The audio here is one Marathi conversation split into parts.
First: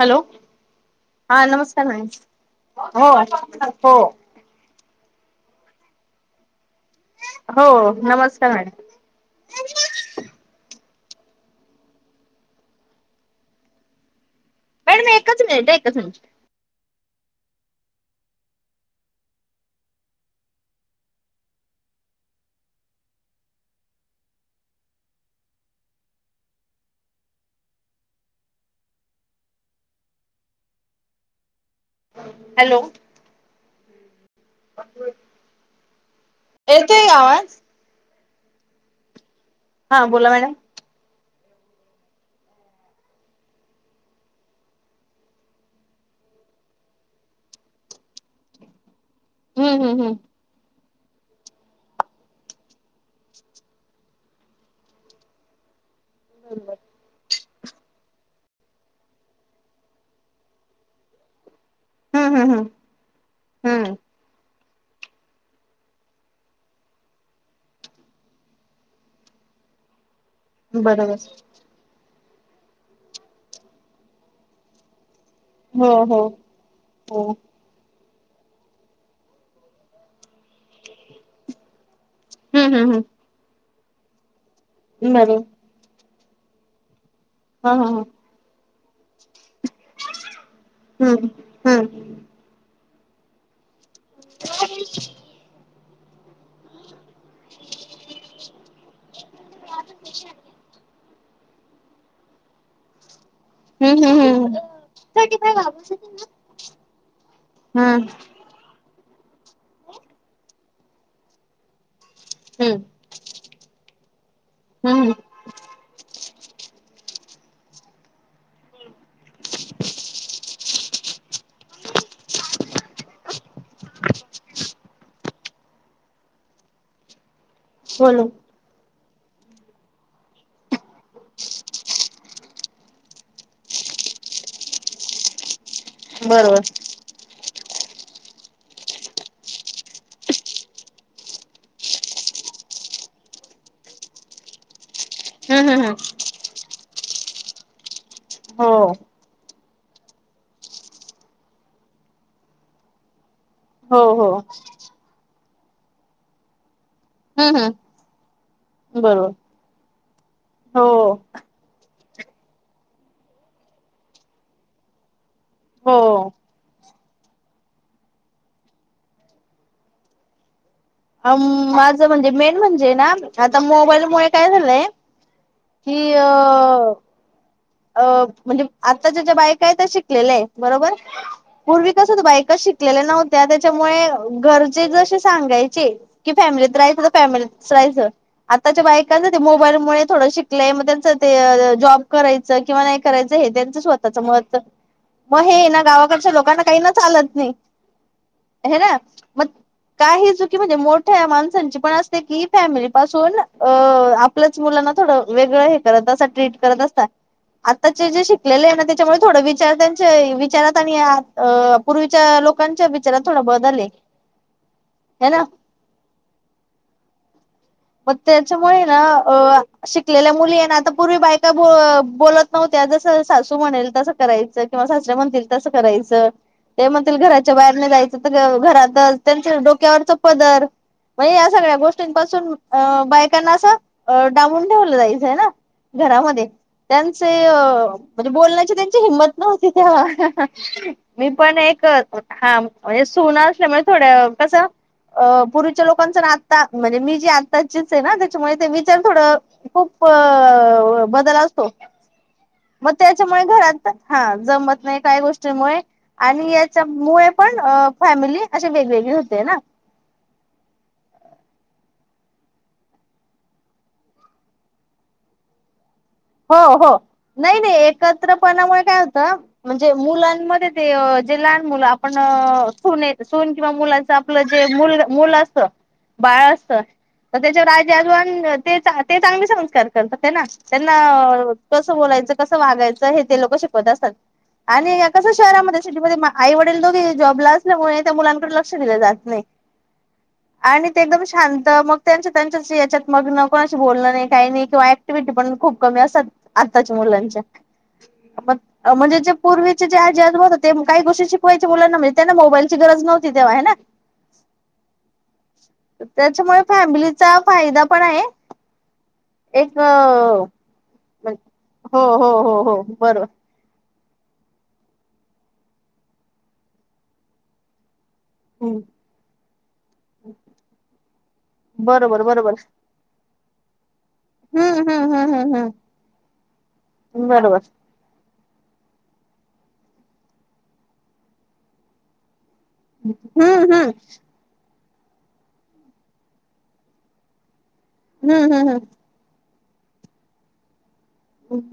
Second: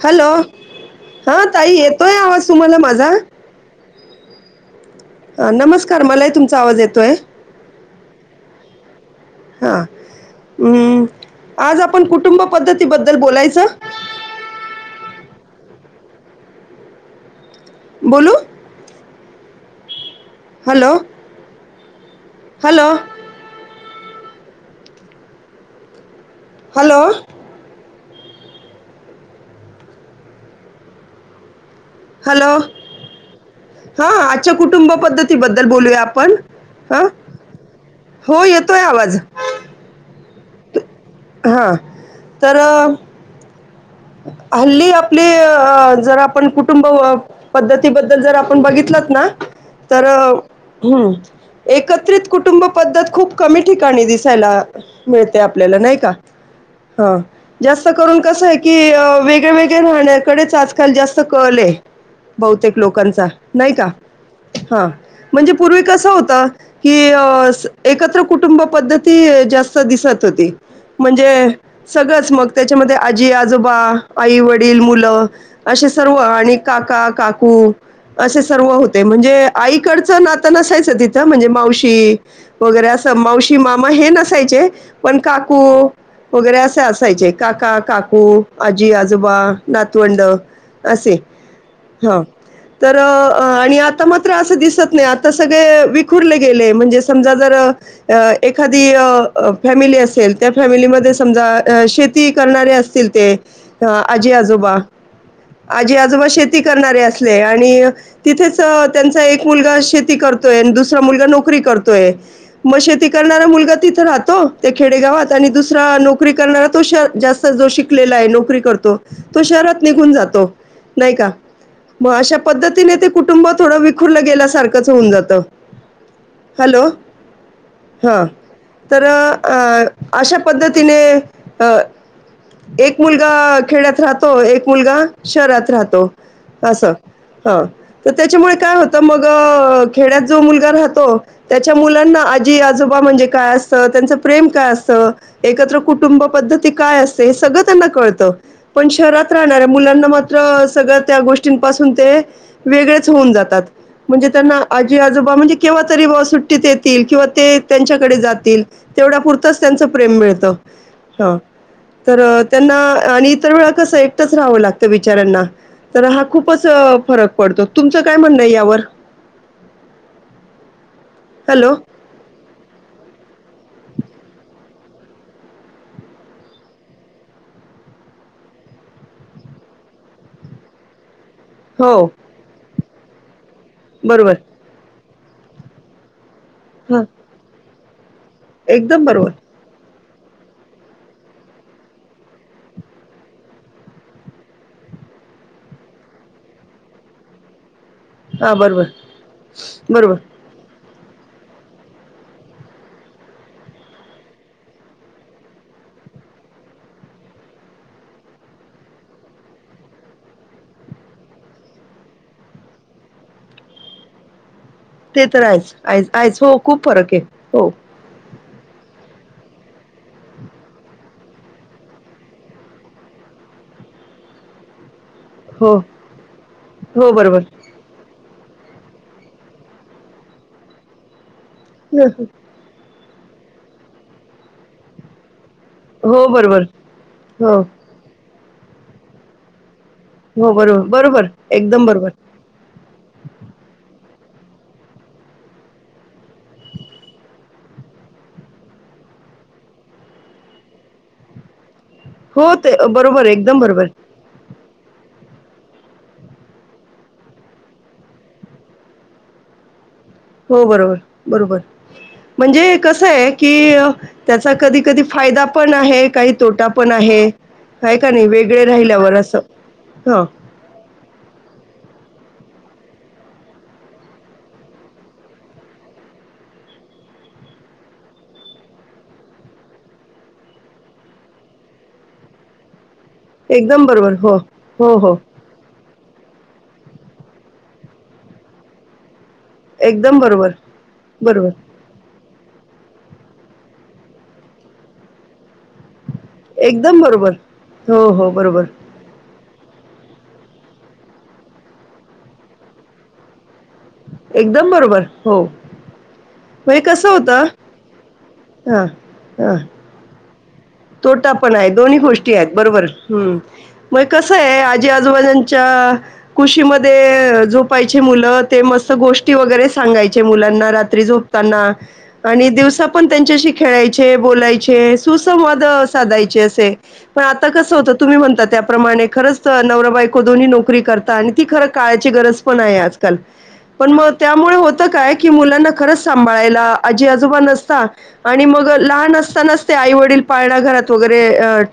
हॅलो! हा हां ताई नमस्कार ना येतोय आवाज तुम्हाला माझा हो हो. नमस्कार! मलाही तुमचा आवाज येतोय. हो नमस्कार! मॅडम. हम्म आज आपण कुटुंब पद्धतीबद्दल बोलायचं? मॅडम एकच मिनिट आहे एकच मिनिट. बोलू? हॅलो! हॅलो! हॅलो! हॅलो! हा आजच्या कुटुंब पद्धतीबद्दल बोलूया आपण ह येतोय का आवाज हो येतोय! आवाज. हां बोला मॅडम. हा तर. हल्ली आपली अ जर आपण कुटुंब पद्धतीबद्दल जर आपण बघितलंत ना हम्म तर हम्म हम्म. एकत्रित कुटुंब पद्धत खूप कमी ठिकाणी दिसायला मिळते आपल्याला नाही का? हो जास्त करून कस आहे की की वेगळ्या वेगळ्या राहण्याकडेच आजकाल जास्त कल ये हम्म हम्म हम्म हम्म बहुतेक लोकांचा नाही का? हम्म हा म्हणजे पूर्वी कसं होत कि एकत्र कुटुंब पद्धती जास्त दिसत होती. बरोबर म्हणजे सगळंच मग. त्याच्यामध्ये आज जी आजोबा. आई वडील मुलं असे हो सर्व हो आणि काका हो काकू असे सर्व होते. म्हणजे आईकडचं नातं नसायचं तिथं. म्हणजे मावशी हम्म वगैरे हम्म असं मावशी मामा हे नसायचे. हम्म पण बरोबर काकू वगैरे असे असायचे. हा काका, हा हा काकू आजी आजोबा नातवंड असे, हम्म हम्म हा. तर आणि आता मात्र असं दिसत नाही. आता सगळे वी गेलेय. म्हणजे समजा जर एखादी फॅमिली असेल. त्या फॅमिलीमध्ये समजा शेती करणारे असतील ते. अ हम्म आजी हम्म आजोबा, आजी आजोबा शे ती करणारे असले. हम्म आणि हम्म तिथेच त्यांचा एक मुलगा शेती करतोय. अन दुस रा मुलगा नोकरी करतोय. हम्म मग शेती करणारा मुलगा तिथे राहतो ते हम्म खेडेगावात आणि दुसरा नोकरी करणारा तो शह जास्त जो शिक लेला य. नोकरी करतो. तो शहरात निघून जातो. नाही का? म अशा पद्धतीने ते कुटुंब थोडं विखुरलं गेल्यासारखंच होऊन जातं. हॅलो. हा बोलो तर अ अशा पद्धतीने एक मुलगा खेड्यात राहतो. एक मुलगा शहरात राहतो बरोबर असं. ह त त्याच्यामुळे काय होतं मग खेड्यात जो मुलगा राहतो त्याच्या मुलांना आजी आजोबा म्हणजे काय असतं. त्यांचं प्रेम काय असतं हम्म एकत्र हम्म हम्म कुटुंब पद्धती काय असते, हे सगळं त्यांना कळतं. हो पण शहरात राहणाऱ्या मुलांना मात्र सगळ्या त्या गोष्टींपासून ते वेगळेच होऊन जातात. हो म्हणजे हो त्यांना आजी आजोबा म्हणजे केव्हा तरी बा सुट्टीत येतील. किंवा हम्म ते हम्म त्यांच्याकडे जातील. तेवढ्या बरोबर पुुरतंच त्यांचं प्रेम मिळत. हो. तर त्यांना आणि इतर वेळा कसं एकटंच राहावं लागतं बिचारांना. तर हा हो खूप खूपच फरक पडतो. तुमचं काय म्हणणं यावर? अ हॅलो. माझं म्हणजे मेन म्हणजे ना, आता मोबाईल मुळे काय झालंय. कि अ अ म्हणजे आताच्या ज्या बायकायेत त्या शिकलेल्याय. बरोबर. हो, पूर्वी कस त बायका शिक शिकल्या नव्हत्या त्याच्यामुळे बरोबर. घरचे जशे सांगायचे., फॅमिलीत राहायच हां, त फॅमिली तच रायचं. आताच्या एकदम बायकांच बरोबर. ते मोबाईल मुळे थोडं शिकल्याय. मग त्यांच ते जॉब करायचं करायचं किंवा नाही करायचं हे त्यांचं स्वतःचं मतं म हेय ना गावाकडच्या लोकांना काही ना चालत नाही हां, बरोबर, हेना. मग बरोबर. काही चुक मोठ्या माणसाची पण असते की फॅमिली पासून अ आपल्याच मुलांना थोडं वेगळं करत असता. ट्रीट करत असता. आताचे जे शिकलेलेय ना. त्याच्यामुळे थोड विचार त्यांचे विचारात आणि अ पूर्वीच्या लोकांच्या विचारात थोडा बदले. ते तर आहेच. आहेच आहेत हो. खूप फरके हो. म त्याच्यामुळे ना अ शिकलेल्या मुलीये ना आता पूर्वी बायका बोलत नव्हत्या. जसं सासू म्हणेल तसं करायचं. किंवा सासरे म्हणतील तस हो, करायच. ते हो, म्हणतील बरोबर. घराच्या बा जायचं तर घरातच त्यांच डोक्यावरच पदर म्हणजे या सगळ्या हं, हं. गोष्टींपासून अ बायकांना असं डावून ठेवलं जायचं ना? हो, घरामध्ये बरोबर. त्यांचे अ हो, म्हणजे बोलण्याची त्यांची हिंमत नव्हती तेव्हा. हो, बरोबर, बरोबर. मी पण एक एकदम बरोबर. हा म्हणजे सुना असल्यामुळे म्हणजे थोड कसं अ पूर्वीच्या लोकांचं ना आता म्हणजे मी जी आत् ताचीच आहे ना त्याच्यामुळे ते विचार थोड खूप बदल असतो. हो, ते म बरोबर, त्याच्यामुळे एकदम बरोबर. घरात हा. जमत नाही काही गोष्टीमुळे. आणि याच्या मुळे पण अ फॅमिली अशी वेगवेगळी होते ना? हो बरोबर. बरोबर. म्हणजे कसं आहे की त्याचा कधी कधी फायदा पण आहे काही हो तोटा हो पण आहे. नाही नाही आहे का नाही? वेगळे एकत्रपणामुळे काय राहिल्यावर होतं असं. म्हणजे हं, मुलांमध्ये ते जे लहान मुलं आपण सून ये सून किंवा मुलाच आपलं जे मुलाच मुल असत. बाळ असत तर त्याच्यावर आजी - अजोबान् ते चा ते चांगले संस्कार करतात हे ना? न ऽ कसं बोलायचं कस वागायचं हे ते लोक एकदम शिकवत असतात. बरोबर. हो. हो, आणि या हो. कस शहरामध्ये शेटीमध्ये आई वडील दोघेही जॉबला असल्यामुळे त्या मुलांकडे लक्ष दिलं जात नाही. एकदम बरोबर. आणि ते एकदम बरोबर. शांत मग त्यांच्या - त्यांच्यात याच्यात मग्न कोणाशी बोलणं नाही काही नाही. किंवा ऍक्टिव्हटी पण खूप कमी असतात. आत्ताच्या एकदम बरोबर. मुलांच्या हो, हो. आपण बरोबर. म्हणजे जे पूर्वीचे जे आहे जेज हो ते काही गोष्टी शिकवायचे मुलांना म्हणजे त्यांना मोबाईलची गरज नव्हती तेव्हा हाय ना? एकदम बरोबर हो. त्याच्यामुळे म्हणजे कसं फॅमिलीचा होतं फायदा पण आहे हां, हां. एक अ तोटा पण आहे. दोन्ही गोष्टी आहेत बरोबर. हम्म. मग कसं आहे आजी आजोबाजांच्या कुशीमध्ये झोपायची मुल ते मस्त गोष्टी वगैरे सांगायचे मुलांना रात्री झोपताना बरोबर आणि बरोबर दिवसा पण त्यांच्याशी खेळायचे हम्म बोलायचे हम्म हम्म हम्म सुसंवाद हम्म साधायचे असे. पण आता बरोबर कस होत तुम्ही म्हणता त्याप्रमाणे खरंच नवरा -बायको दोन्ही नोकरी करता. आणि ती खरं काळाची गरज पण आहे. आजकाल. हम्म पण हम्म मग त्या त्यामुळे होत काय की मुलांना खरंच सांभाळायला आजी आजोबा नसता. आणि हम्म मग हम्म हम्म लहान असतानाच ते आई वडील पाळणा घरात - - वगैरे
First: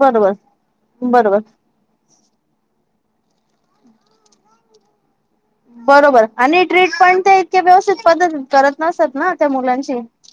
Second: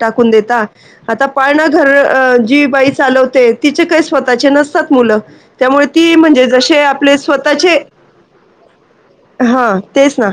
टाकून देता. आता बरोबर पाळणा घर जी बाई चालवते तिचे काही स्वतः ची नसतात मुलं. त्यामुळे ती बरोबर म्हणजे आणि जसे ट्रीट आपले - पण ते इतके स्वतःचे व्यवस्थित पद्धतीत करत नसत ना त्या हा मुलांची तेच ना?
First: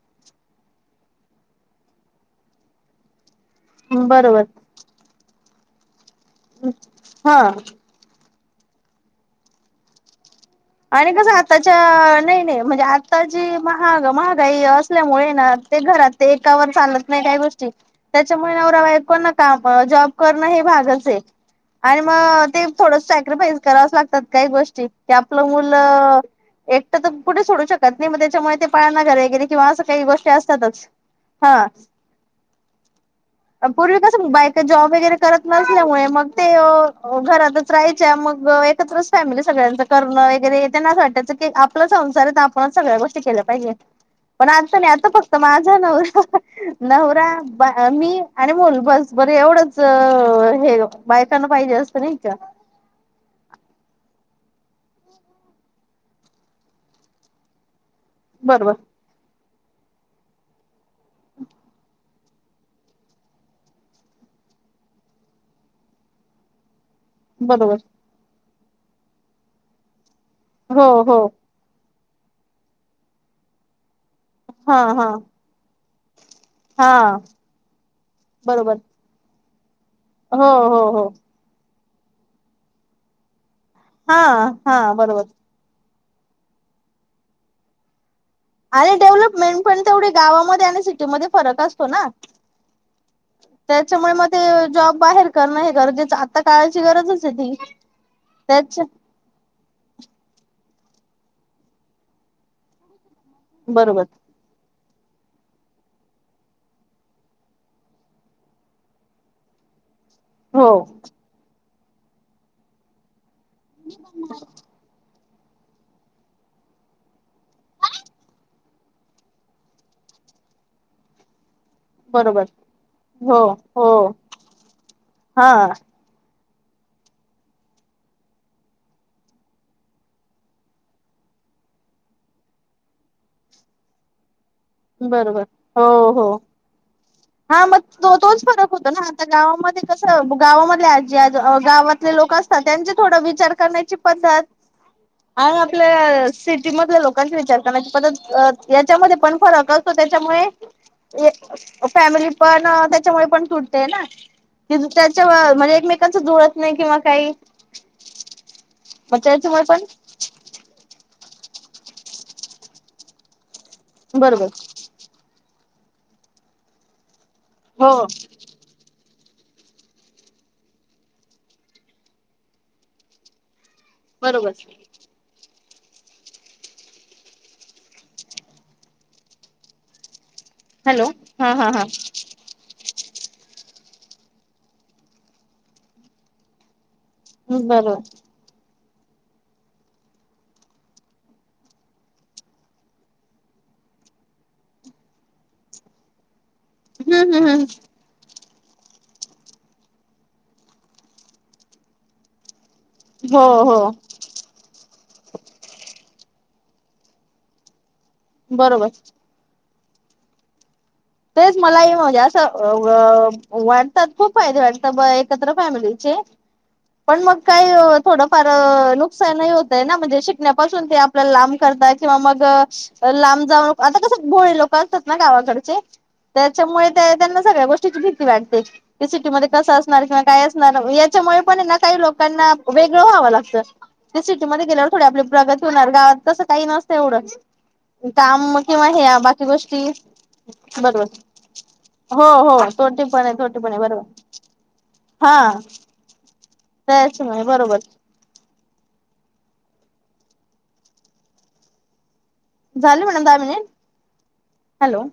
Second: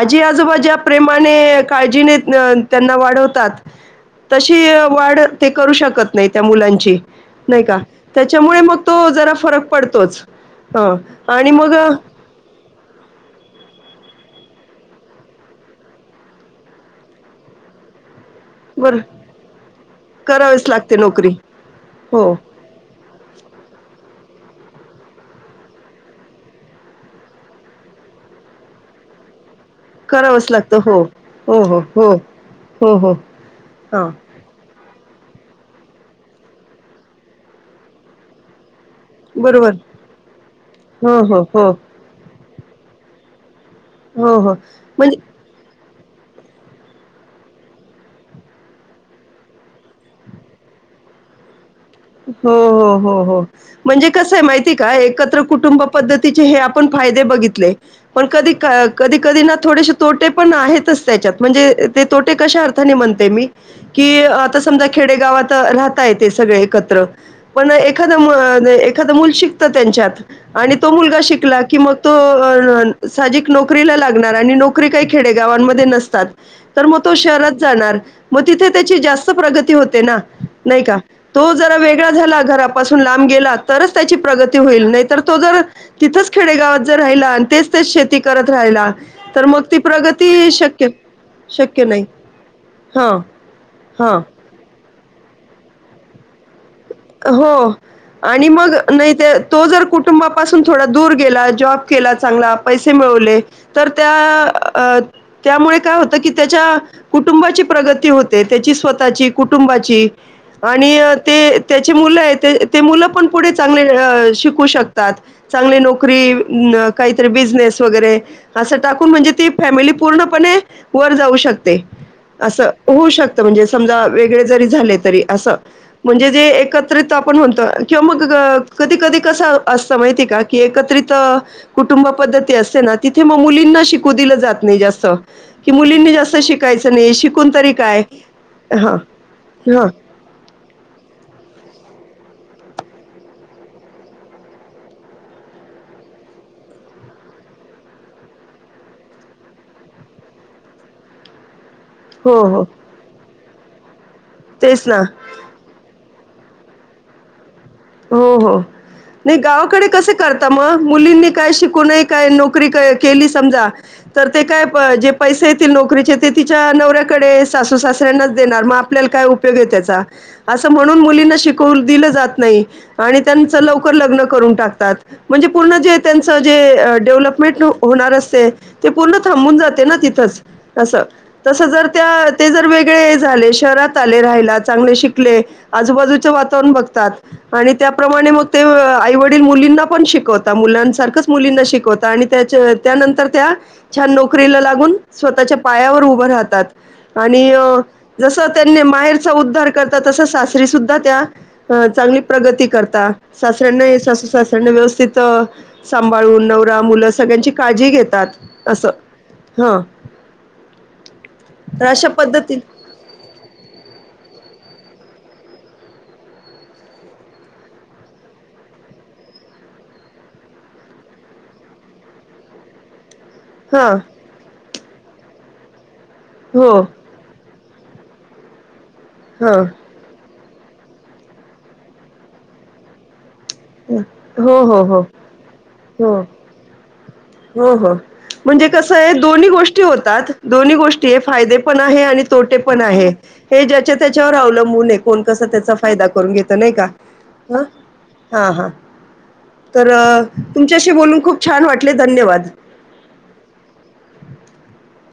आजी - आजोबा ज्या प्रेमाने काळजीने त्यांना वाढवतात बरोबर तशी वाढ ते करू शकत नाही त्या मुलांची. हा नाही का? त्याच्यामुळे मग तो जरा फरक पडतोच. हं आणि कसं मग आताच्या अ नाही -नाही म्हणजे आ ताची महाग महागाई असल्यामुळे ना ते घरात ते एकावर चालत नाही काय गोष्टी. त्याच्यामुळे नवरा - बर बायकोंना काम जॉब करणं हे करावीच लागते भागच आहे. नोकरी आणि हो मग ते - - थोड सॅक्रिफाईस करावच लागता. काही गोष्टी त्या - - आपलं मुलं एकट तर कुठे सोडू शकत नाही. मग त्याच्यामुळे ते पाळणार घर वगैरे किंवा असं काही गोष्टी करावंच लागतं असतातच. हो हो हा हो हो हो हो पूर्वी हां कस मोबाईल ते जॉब वगैरे करत नसल्यामुळे मग ते घरातच राहायच्या मग एकत्रच फॅमिली बरोबर सगळ्यांचं करणं वगैरे त्यांना असं हो वाटायचं हो की हो आपला संसार तर आपणच सगळ्या गोष्टी केल्या पाहिजे. हो पण हो आता नाही. आता म्हणजे फक्त माझा नवरा नवरा, मी आणि मूल बस बरं, एवढंच हे बायकांना पाहिजे असतं. नाही का? हो हो हो हो म्हणजे कसं आहे माहिती का? एकत्र कुटुंब पद्धतीचे हे आपण फायदे बघितले. पण कधी बरोबर कधी कधी ना, थोडेसे तोटे पण आहेतच त्याच्यात म्हणजे तोटे कश्या अर्थाने म्हणते मी की, आता समजा खेडेगावात राहताय ते सगळे ऐकत त्र पण बरोबर एखादं एखादं मूल शिकतं त्यांच्यात. आणि हो तो हो मुलगा शिकला कि, मग तो साहजिक नोकरीला लागणार आणि हा नोकरी काही हा खेडेगावांमध्ये नसतात. तर हा म तो शहरात जाणार, म तिथे बरोबर त्याची जास्त प्रगती होते ना, हो हो नाही का? हो तो जरा वेगळा झाला, घरापासून लांब गेला तरच त्याची हा प्रगती हा होईल. नाही तर बरोबर तो जर तिथंच खेडेगावात जर राहिला, आणि तेच तेच शेती करत राहिला, आणि तर डेव्हलपमेंट मग ती पण तेवढी प्रगती गावामध्ये आणि शक्य सिटीमध्ये फरक शक्य असतो नाही. ना हां त्याच्यामुळे हां म ते जॉब बाहेर करणं हे गरजेचं आता काळाची गरजच आहे ती, हो आणि मग त्याच्या नाही ते तो जर कुटुंबापासून थोडा दूर गेला, जॉब केला चांगला, पैसे मिळवले तर बरोबर त्या अं त्यामुळे काय होतं की, त्याच्या कुटुंबाची प्रगती होते, त्याची स्वतःची, कुटुंबाची हो आणि त्याचे मुलं आहे, ते मुलं पण पुढे चांगले शिकू शकतात. चांगली नोकरी, काहीतरी बिझनेस वगैरे. असं टाकून म्हणजे ती फॅमिली पूर्णपणे वर जाऊ शकते. बरोबर असं, होऊ हो शकतं म्हणजे हो समजा वेगळे जरी झाले तरी, हा असं म्हणजे जे एकत्रित आपण म्हणतो किंवा मग कधी कधी कसं असतं माहिती आहे का? की एकत्रित अं कुटुंब पद्धती असते ना, तिथे मग मुलींना शिकू दिलं जात नाही जास्त, बरोबर की हो मुलींनी हो जास्त शिकायचं नाही शिकून हा तरी मग काय? तो तोच फरक होतो हं ना आता गावामध्ये हं गावामधले आजी आ गावातले लोक असतात, त्यांचे थोडं विचार करण्याची पद्धत आणि आपल्या सिटी मधल्या लोकांचे विचार करण्याची पद्धत याच्यामध्ये पण फरक असतो त्याच्यामुळे हे फॅमिली हो, हो. पण त्याच्यामुळे पण तुटते ना? तेच ना. त्याच्यावर म्हणजे एकमेकांच जुळत नाही किंवा काही. हो, हो मग नाही त्याच्यामुळे पण गावाकडे कसं करता मग, मुलींनी काय शिकूू नये, काय नोकरी केली समजा तर ते बरोबर काय जे पैसे येतील नोकरीचे, ते तिच्या नवऱ्याकडेच सासू हो सासऱ्यांनाच देणार मग आप आपल्याला काय उपयोग आहे त्याचा, असं म्हणून मुलींना शिकवु दिलं जात नाही. आणि त्यांचं लवकर लग्न बरोबर करून टाकतात. म्हणजे पूर्ण जे, त्यांचं जे डेव्हलपमेंट होणार असते. ते पूर्ण थांबून जाते ना तिथंच, असं हॅलो हा तसं हा हा जर त्या ते जर वेगळे झाले, शहरात आले राहायला, चांगले शिकले. आजूबाजूच वातावरण बघतात. आणि बरोबर त्याप्रमाणे मग ते आईवडील मुलींना पण शिकवता, मुलांसारखंच मुलींना शिकवता आणि त्या त्यानंतर त्या छान नोकरीला लागून, स्वतःच्या पायावर उभं राहतात. हम्म हम्म आणि हम्म जसं त्यांनी माहेरचा उद्धार करतात, तस सासरी सुद्धा त्या चांगली प्रगती करता हो हो सासऱ्यांना ही सासूसास त्यांना व्यवस्थित सांभाळून, नवरा, मुलं सगळ्यांची काळजी घेतात बरोबर असं. हं. तेच मलाही म्हजे असं व वाटतात, खूप फायदे वाटतात. ब एकत्र फॅमिलीचे. पण मग काही थोडंफार नुकसानही होतंय ना, म्हणजे शिकण्यापासून ते आपल्याला लांब करताय किंवा मग लांब जावू नको. हा आता कसं भोळे लोकं असतात ना गावाकडचे, हो त्याच्यामुळे त्यांना सगळ्या गोष्ट ष्टीची भीती वाटते, की सिटीमध्ये हा कसं अस णार किंवा काय असणार याच्यामुळे पण आहे ना, काही लोकांना वेगळं व्हावं लागतं. ते हो सिटीमध्ये हो गेल्यावर हो थोडी आपली प्रगती होणार, हो गावात तसं काही नसतं एवढं. हो.. हो, काम म्हणजे किंवा कसं हे आहे बाकी दोन्ही गोष्टी होतात दोन्ही बरोबर गोष्टी आहे. फायदे पण आहे आणि हो तोटे हो पण तोटी आहे, तोटी हे पण आहे ज्याच्या बरोबर त्याच्यावर अवलंबून आहे. कोण, कसा हा त्याचा फायदा करून घेतं नाही का? त्याच आ? बरोबर हां हां, तर तुमच्याशी बोलून खूप छान वाटले. धन्यवाद. झाले मॅडम दहा मिनिट? हॅलो.